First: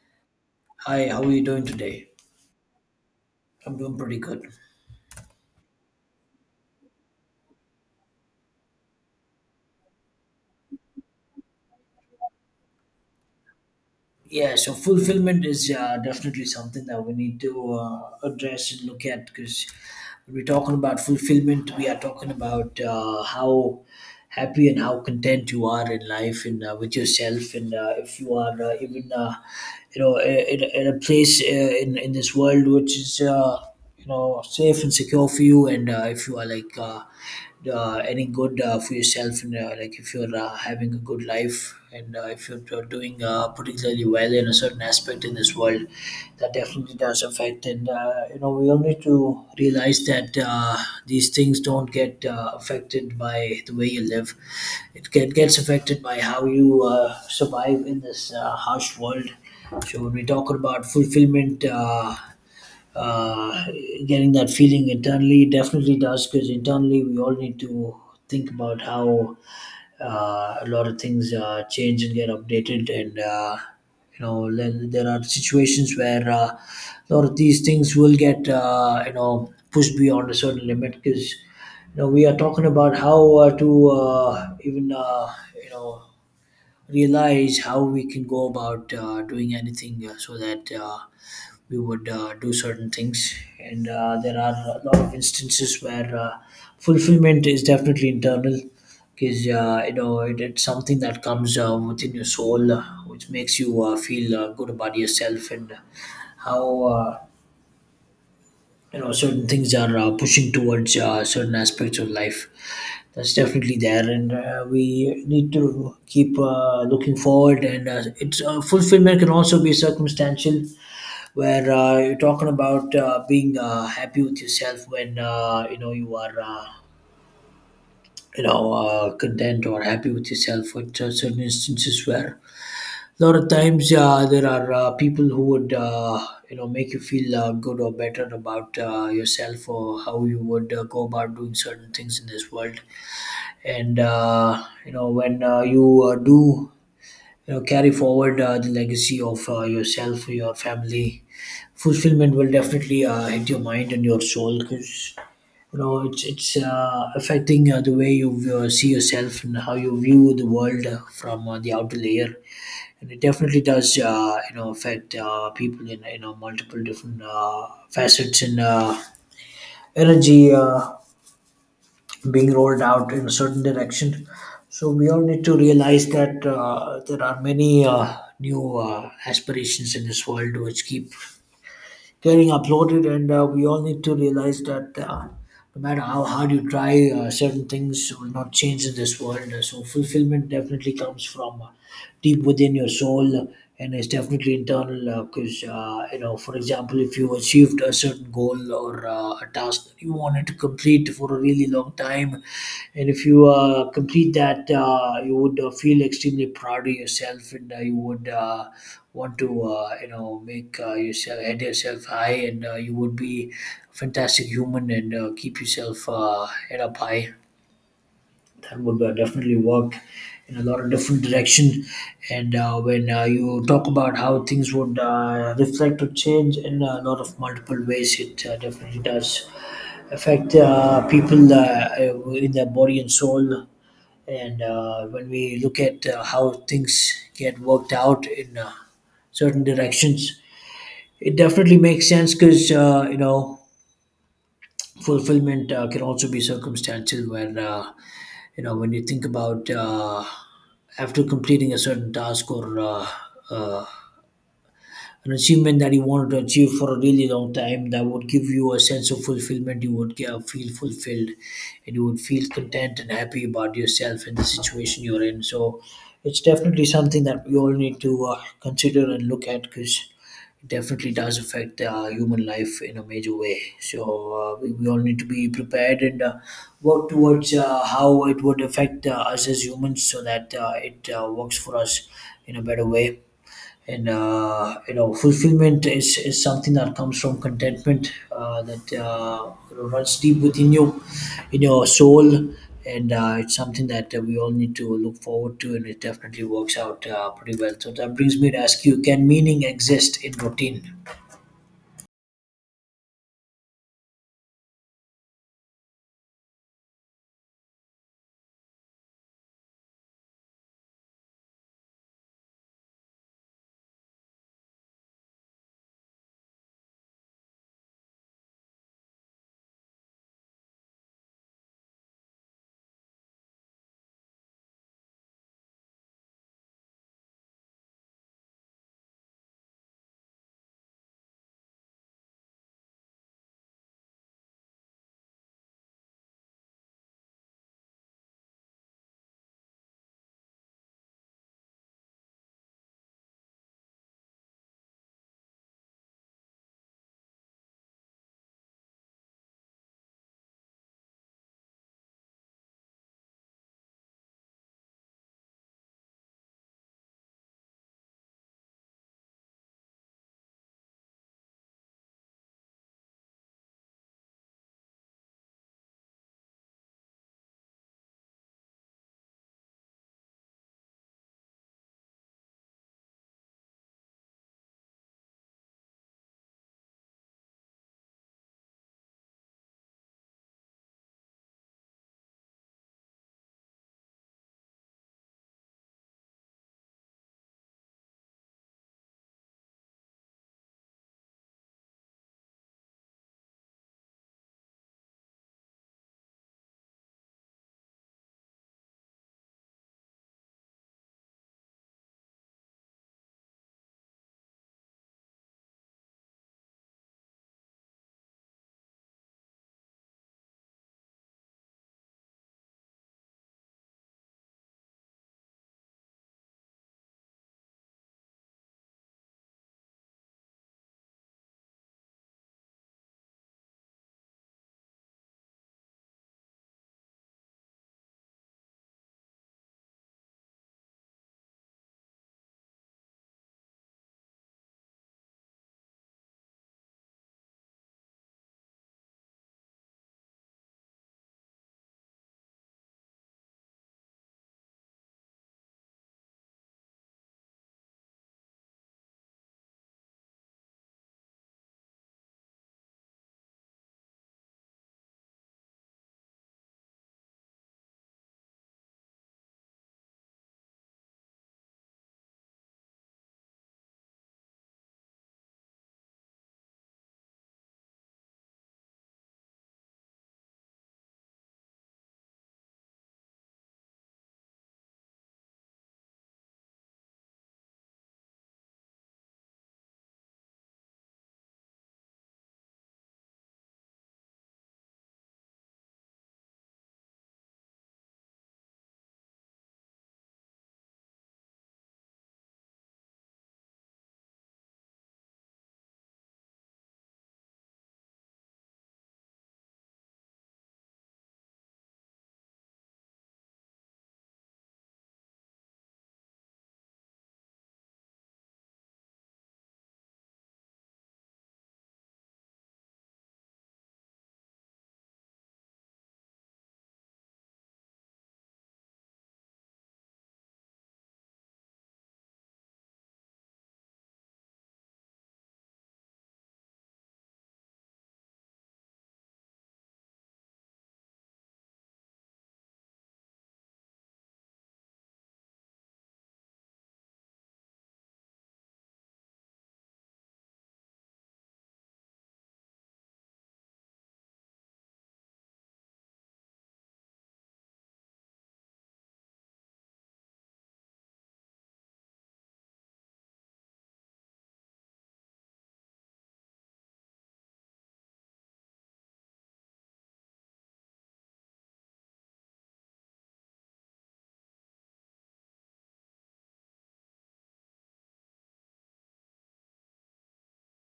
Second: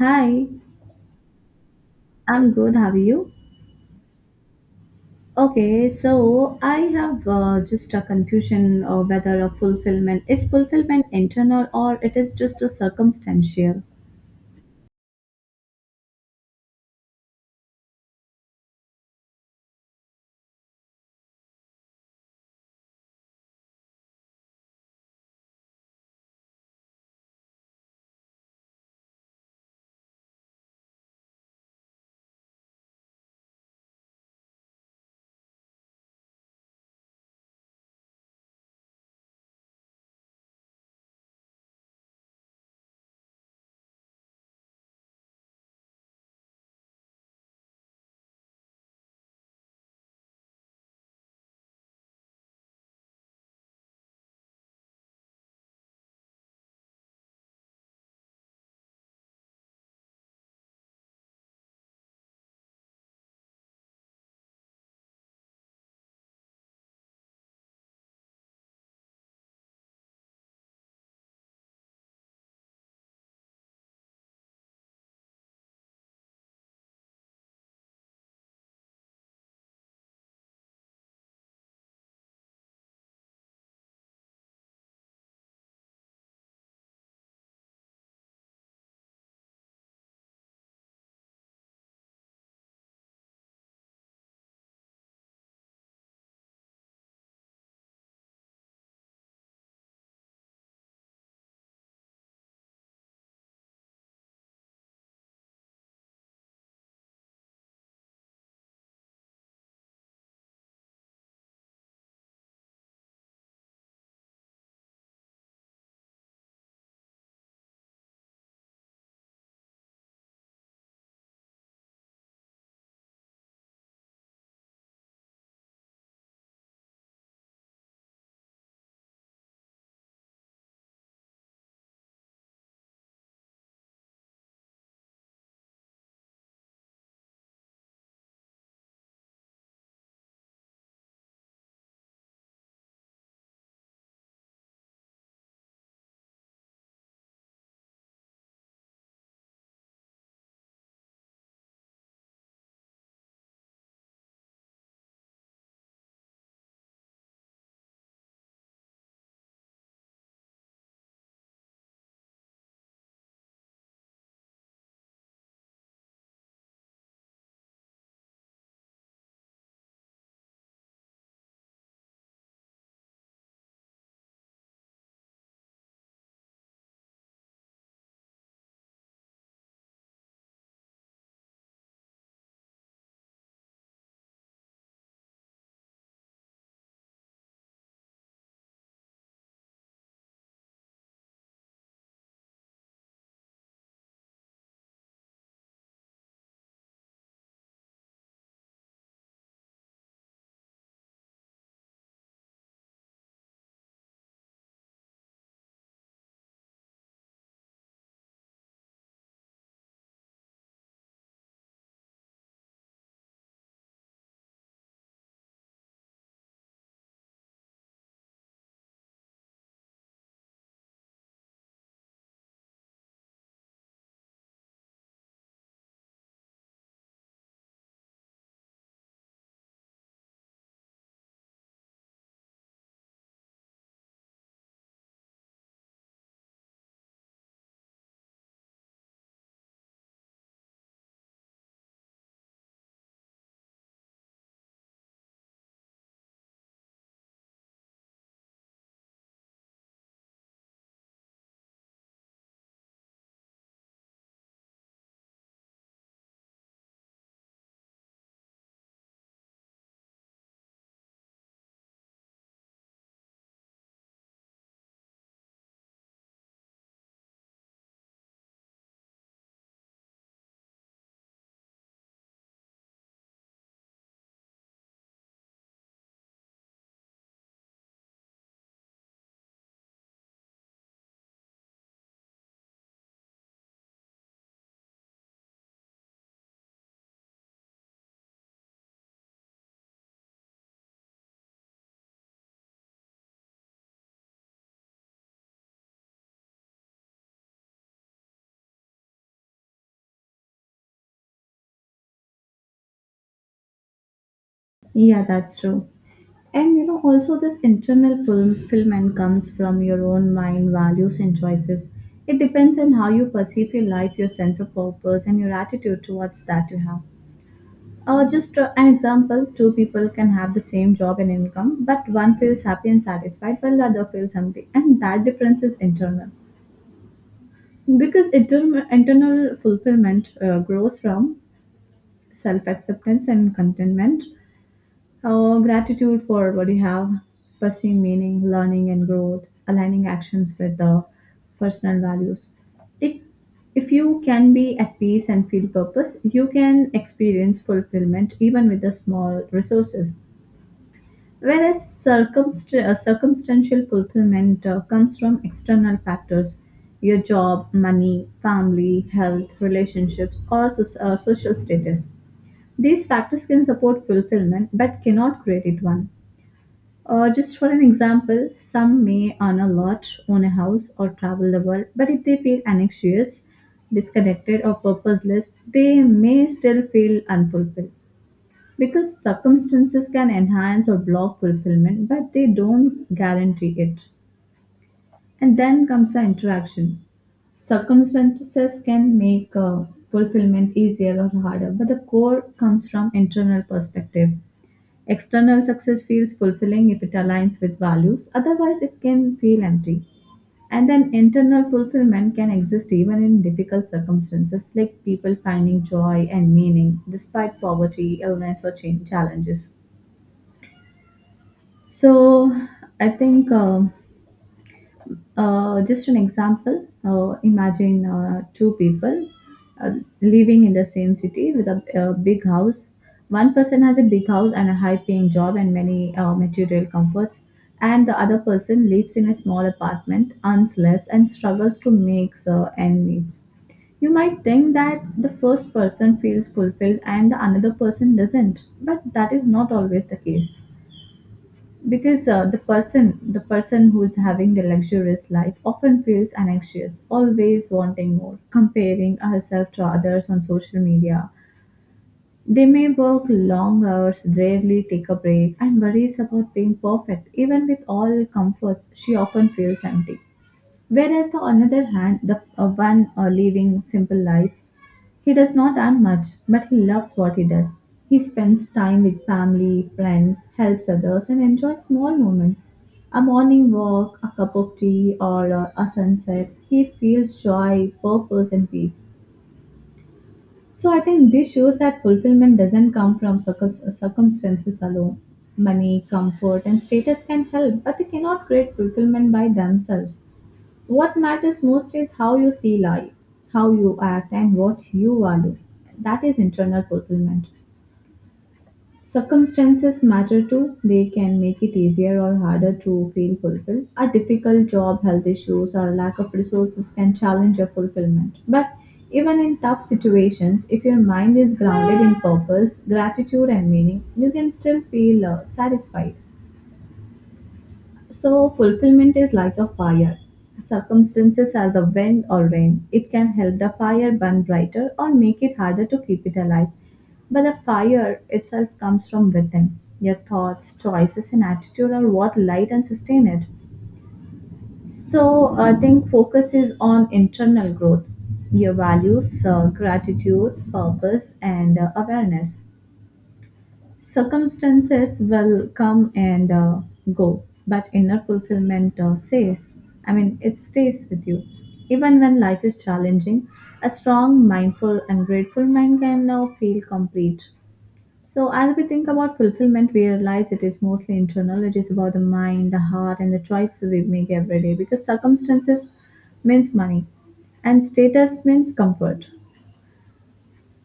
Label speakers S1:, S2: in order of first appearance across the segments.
S1: Hi,
S2: Hi, how are you doing today?
S1: I'm good. How are you?
S2: I'm doing pretty good.
S1: Okay, so I have just a confusion of whether a fulfillment is fulfillment internal or it is just a circumstantial.
S2: Yeah, so fulfillment is definitely something that we need to address and look at because when we're talking about fulfillment, we are talking about how happy and how content you are in life and, with yourself, and if you are even in a place in this world which is safe and secure for you, and if you are like any good for yourself, and like if you're having a good life, and if you're doing particularly well in a certain aspect in this world, that definitely does affect. And we all need to realize that these things don't get affected by the way you live. It gets affected by how you survive in this harsh world. So when we talk about fulfillment uh, getting that feeling internally definitely does, because internally we all need to think about how a lot of things change and get updated. And then there are situations where a lot of these things will get, pushed beyond a certain limit, because you know we are talking about how to even you know realize how we can go about doing anything, so that we would do certain things. And there are a lot of instances where fulfillment is definitely internal, because it's something that comes within your soul, which makes you feel good about yourself, and how certain things are pushing towards certain aspects of life. That's definitely there, and we need to keep looking forward. And it's fulfillment can also be circumstantial, where you're talking about being happy with yourself, when you are content or happy with yourself at certain instances, where a lot of times there are people who would, make you feel good or better about yourself, or how you would go about doing certain things in this world. And when you do, you know, carry forward the legacy of yourself, your family, fulfillment will definitely hit your mind and your soul, because you know it's affecting the way you see yourself and how you view the world from the outer layer. And it definitely does, affect people in, you know, multiple different facets, and energy being rolled out in a certain direction. So we all need to realize that there are many new aspirations in this world which keep getting uploaded, and we all need to realize that. No matter how hard you try, certain things will not change in this world. So fulfillment definitely comes from deep within your soul, and it's definitely internal. Because, you know, for example, if you achieved a certain goal or a task that you wanted to complete for a really long time, and if you complete that, you would feel extremely proud of yourself, and you would want to, you know, make yourself head, yourself high, and you would be fantastic human, and keep yourself head up high. That would definitely work in a lot of different direction. And when you talk about how things would reflect or change in a lot of multiple ways, it definitely does affect people in their body and soul. And when we look at how things get worked out in certain directions, it definitely makes sense, because fulfillment can also be circumstantial, where when you think about after completing a certain task, or uh, an achievement that you wanted to achieve for a really long time, that would give you a sense of fulfillment. You would feel fulfilled, and you would feel content and happy about yourself and the situation you're in. So it's definitely something that we all need to consider and look at, because it definitely does affect human life in a major way. So we all need to be prepared, and work towards how it would affect us as humans, so that it works for us in a better way. And fulfillment is something that comes from contentment that, you know, runs deep within you, in your soul. And it's something that we all need to look forward to, and it definitely works out pretty well. So that brings me to ask you, can meaning exist in routine?
S1: Yeah, that's true. And you know, also this internal fulfillment comes from your own mind, values, and choices. It depends on how you perceive your life, your sense of purpose, and your attitude towards that you have. Just an example, two people can have the same job and income, but one feels happy and satisfied while the other feels empty, and that difference is internal. Because internal fulfillment grows from self acceptance and contentment, gratitude for what you have, pursuing meaning, learning, and growth, aligning actions with the personal values. It, if you can be at peace and feel purpose, you can experience fulfillment even with the small resources. Whereas circumstantial fulfillment comes from external factors, your job, money, family, health, relationships, or social status. These factors can support fulfillment but cannot create it one. Just for an example, some may earn a lot, own a house, or travel the world, but if they feel anxious, disconnected, or purposeless, they may still feel unfulfilled. Because circumstances can enhance or block fulfillment, but they don't guarantee it. And then comes the interaction. Circumstances can make fulfillment easier or harder, but the core comes from internal perspective. External success feels fulfilling if it aligns with values, otherwise, it can feel empty. And then internal fulfillment can exist even in difficult circumstances, like people finding joy and meaning despite poverty, illness, or change challenges. So I think just an example. Imagine two people uh, living in the same city with a big house. One person has a big house and a high-paying job and many material comforts, and the other person lives in a small apartment, earns less, and struggles to make end meets. You might think that the first person feels fulfilled and the another person doesn't, but that is not always the case because the person who's having the luxurious life often feels anxious, always wanting more, comparing herself to others on social media. They may work long hours, rarely take a break, and worries about being perfect. Even with all comforts, she often feels empty. Whereas, the on the other hand, the one living simple life, he does not earn much, but he loves what he does. He spends time with family, friends, helps others, and enjoys small moments. A morning walk, a cup of tea, or a sunset. He feels joy, purpose, and peace. So I think this shows that fulfillment doesn't come from circumstances alone. Money, comfort, and status can help, but they cannot create fulfillment by themselves. What matters most is how you see life, how you act, and what you value. That is internal fulfillment. Circumstances matter too. They can make it easier or harder to feel fulfilled. A difficult job, health issues, or lack of resources can challenge your fulfillment. But even in tough situations, if your mind is grounded in purpose, gratitude, and meaning, you can still feel satisfied. So, fulfillment is like a fire. Circumstances are the wind or rain. It can help the fire burn brighter or make it harder to keep it alive. But the fire itself comes from within. Your thoughts, choices, and attitude are what light and sustain it. So, I think focus is on internal growth, your values, gratitude, purpose, and awareness. Circumstances will come and go, but inner fulfillment stays. I mean, it stays with you. Even when life is challenging, a strong, mindful, and grateful mind can now feel complete. So, as we think about fulfillment, we realize it is mostly internal. It is about the mind, the heart, and the choices we make every day, because circumstances means money and status means comfort.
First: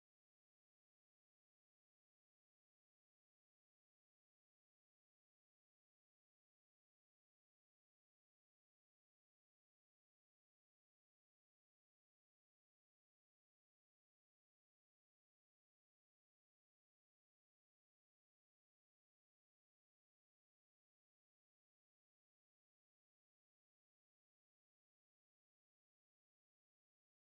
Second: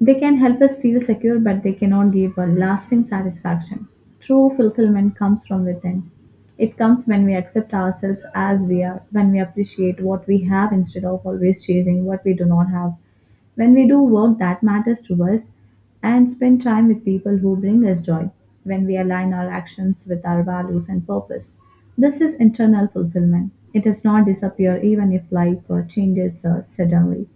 S1: They can help us feel secure, but they cannot give a lasting satisfaction. True fulfillment comes from within. It comes when we accept ourselves as we are, when we appreciate what we have instead of always chasing what we do not have, when we do work that matters to us and spend time with people who bring us joy, when we align our actions with our values and purpose. This is internal fulfillment. It does not disappear even if life changes suddenly.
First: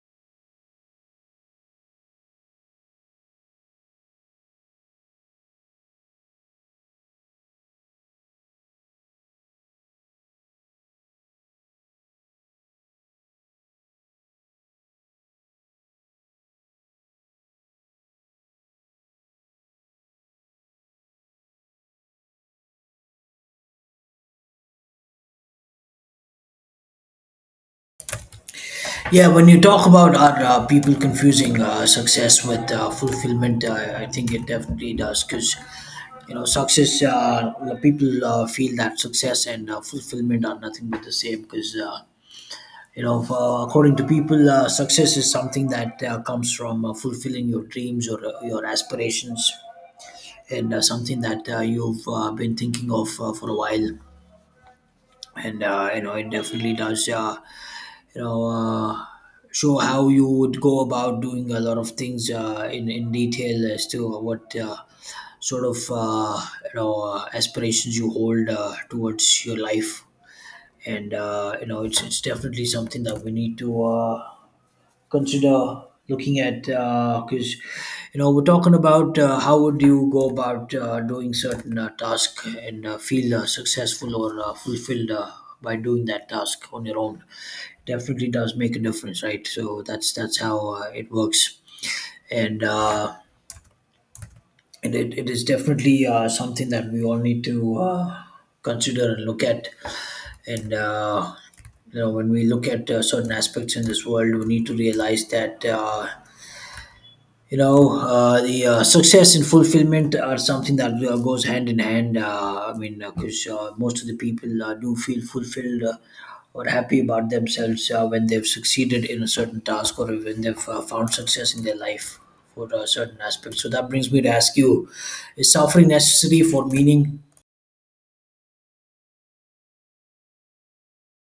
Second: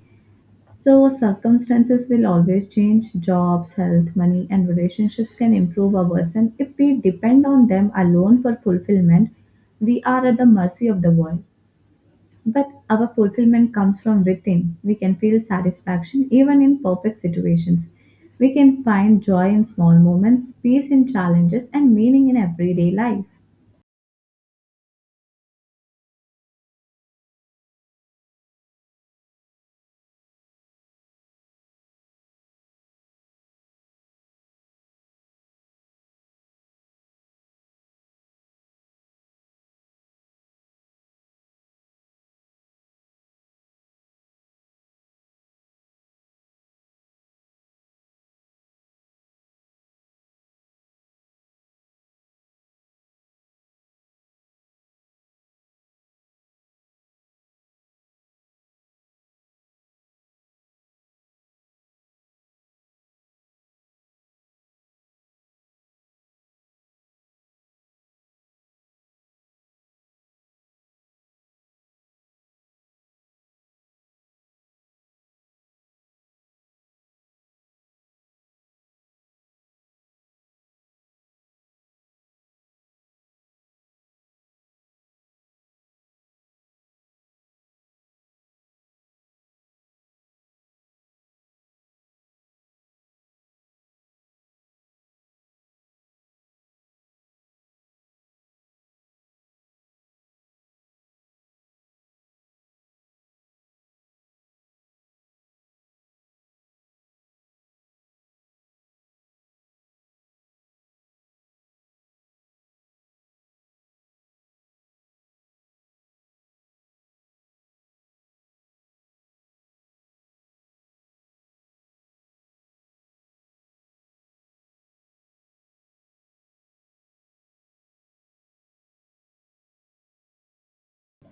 S1: So, circumstances will always change. Jobs, health, money, and relationships can improve or worsen. If we depend on them alone for fulfillment, we are at the mercy of the world. But our fulfillment comes from within. We can feel satisfaction even in perfect situations. We can find joy in small moments, peace in challenges, and meaning in everyday life.
S2: Yeah, when you talk about, are people confusing success with fulfillment, I think it definitely does, because you know success. People feel that success and fulfillment are nothing but the same, because, according to people, success is something that comes from fulfilling your dreams or your aspirations, and something that you've been thinking of for a while. And it definitely does, you know uh, show how you would go about doing a lot of things in detail as to what sort of aspirations you hold towards your life. And it's definitely something that we need to consider looking at, because you know we're talking about how would you go about doing certain task and feel successful or fulfilled by doing that task on your own. Definitely does make a difference, right? So that's how it works, and it is definitely something that we all need to consider and look at, and you know, when we look at certain aspects in this world, we need to realize that you know the success and fulfillment are something that goes hand in hand. I mean, because most of the people do feel fulfilled or happy about themselves when they've succeeded in a certain task, or when they've found success in their life for a certain aspect. So that brings me to ask you, is suffering necessary for meaning?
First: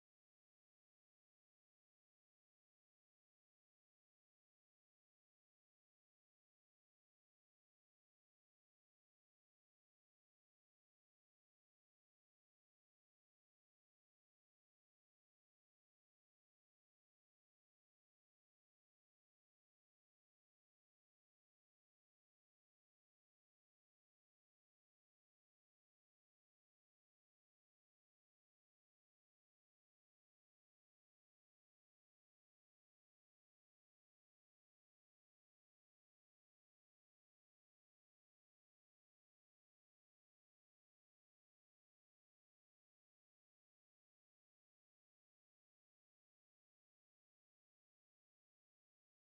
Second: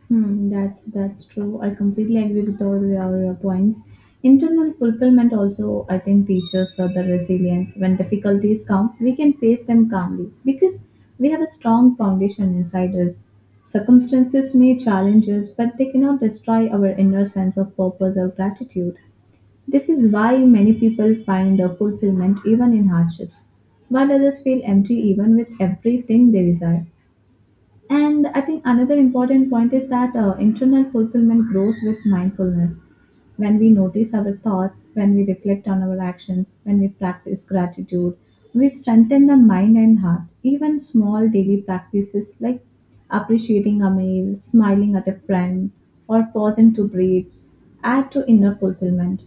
S1: Hmm, that's true. I completely agree with all your points. Internal fulfillment also, I think, teaches us the resilience. When difficulties come, we can face them calmly because we have a strong foundation inside us. Circumstances may challenge us, but they cannot destroy our inner sense of purpose or gratitude. This is why many people find a fulfillment even in hardships, while others feel empty even with everything they desire. And I think another important point is that internal fulfillment grows with mindfulness. When we notice our thoughts, when we reflect on our actions, when we practice gratitude, we strengthen the mind and heart. Even small daily practices like appreciating a meal, smiling at a friend, or pausing to breathe add to inner fulfillment.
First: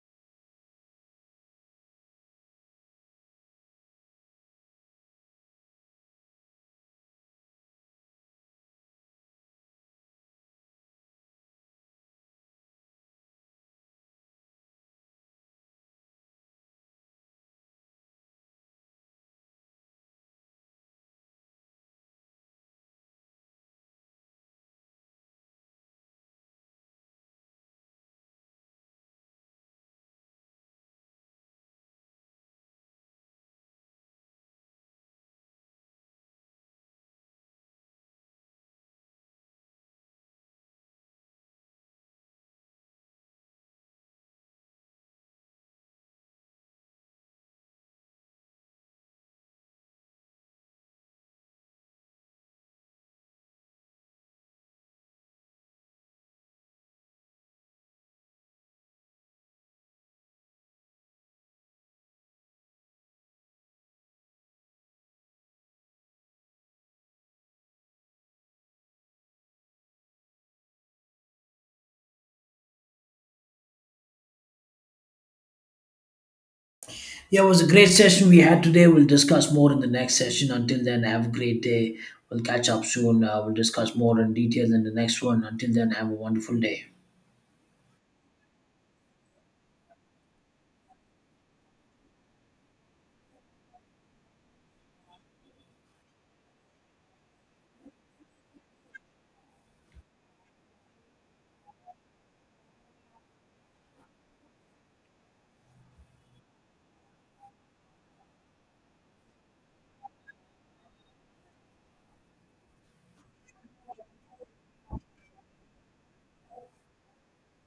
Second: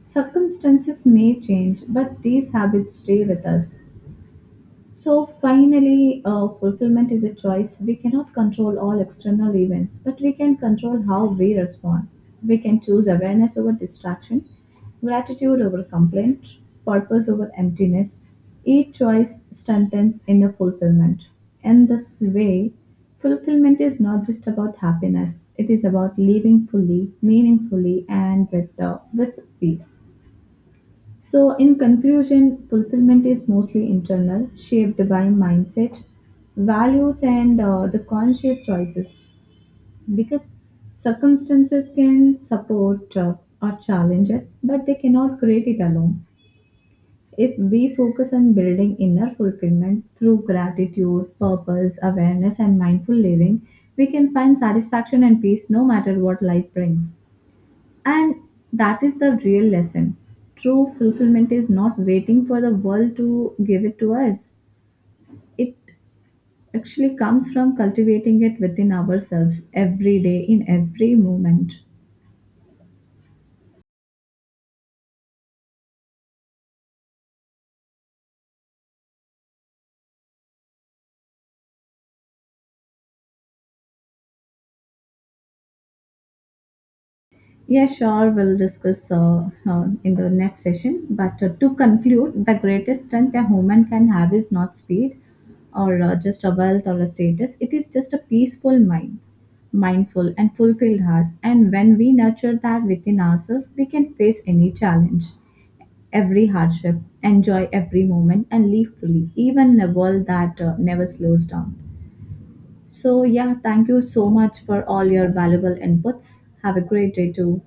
S1: Circumstances may change, but these habits stay with us. So finally, fulfillment is a choice. We cannot control all external events, but we can control how we respond. We can choose awareness over distraction, gratitude over complaint, purpose over emptiness. Each choice strengthens inner fulfillment. In this way, fulfillment is not just about happiness, it is about living fully, meaningfully, and with, the, with peace. So, in conclusion, fulfillment is mostly internal, shaped by mindset, values, and the conscious choices. Because circumstances can support or challenge it, but they cannot create it alone. If we focus on building inner fulfillment through gratitude, purpose, awareness, and mindful living, we can find satisfaction and peace no matter what life brings. And that is the real lesson. True fulfillment is not waiting for the world to give it to us. It actually comes from cultivating it within ourselves every day, in every moment.
S2: Yeah, it was a great session we had today. We'll discuss more in the next session. Until then, have a great day. We'll catch up soon. We'll discuss more in detail in the next one. Until then, have a wonderful day.
S1: Yeah, sure. We'll discuss in the next session. But to conclude, the greatest strength a human can have is not speed or just a wealth or a status. It is just a peaceful mind, mindful and fulfilled heart. And when we nurture that within ourselves, we can face any challenge, every hardship, enjoy every moment, and live fully, even in a world that never slows down. So, yeah, thank you so much for all your valuable inputs. Have a great day too.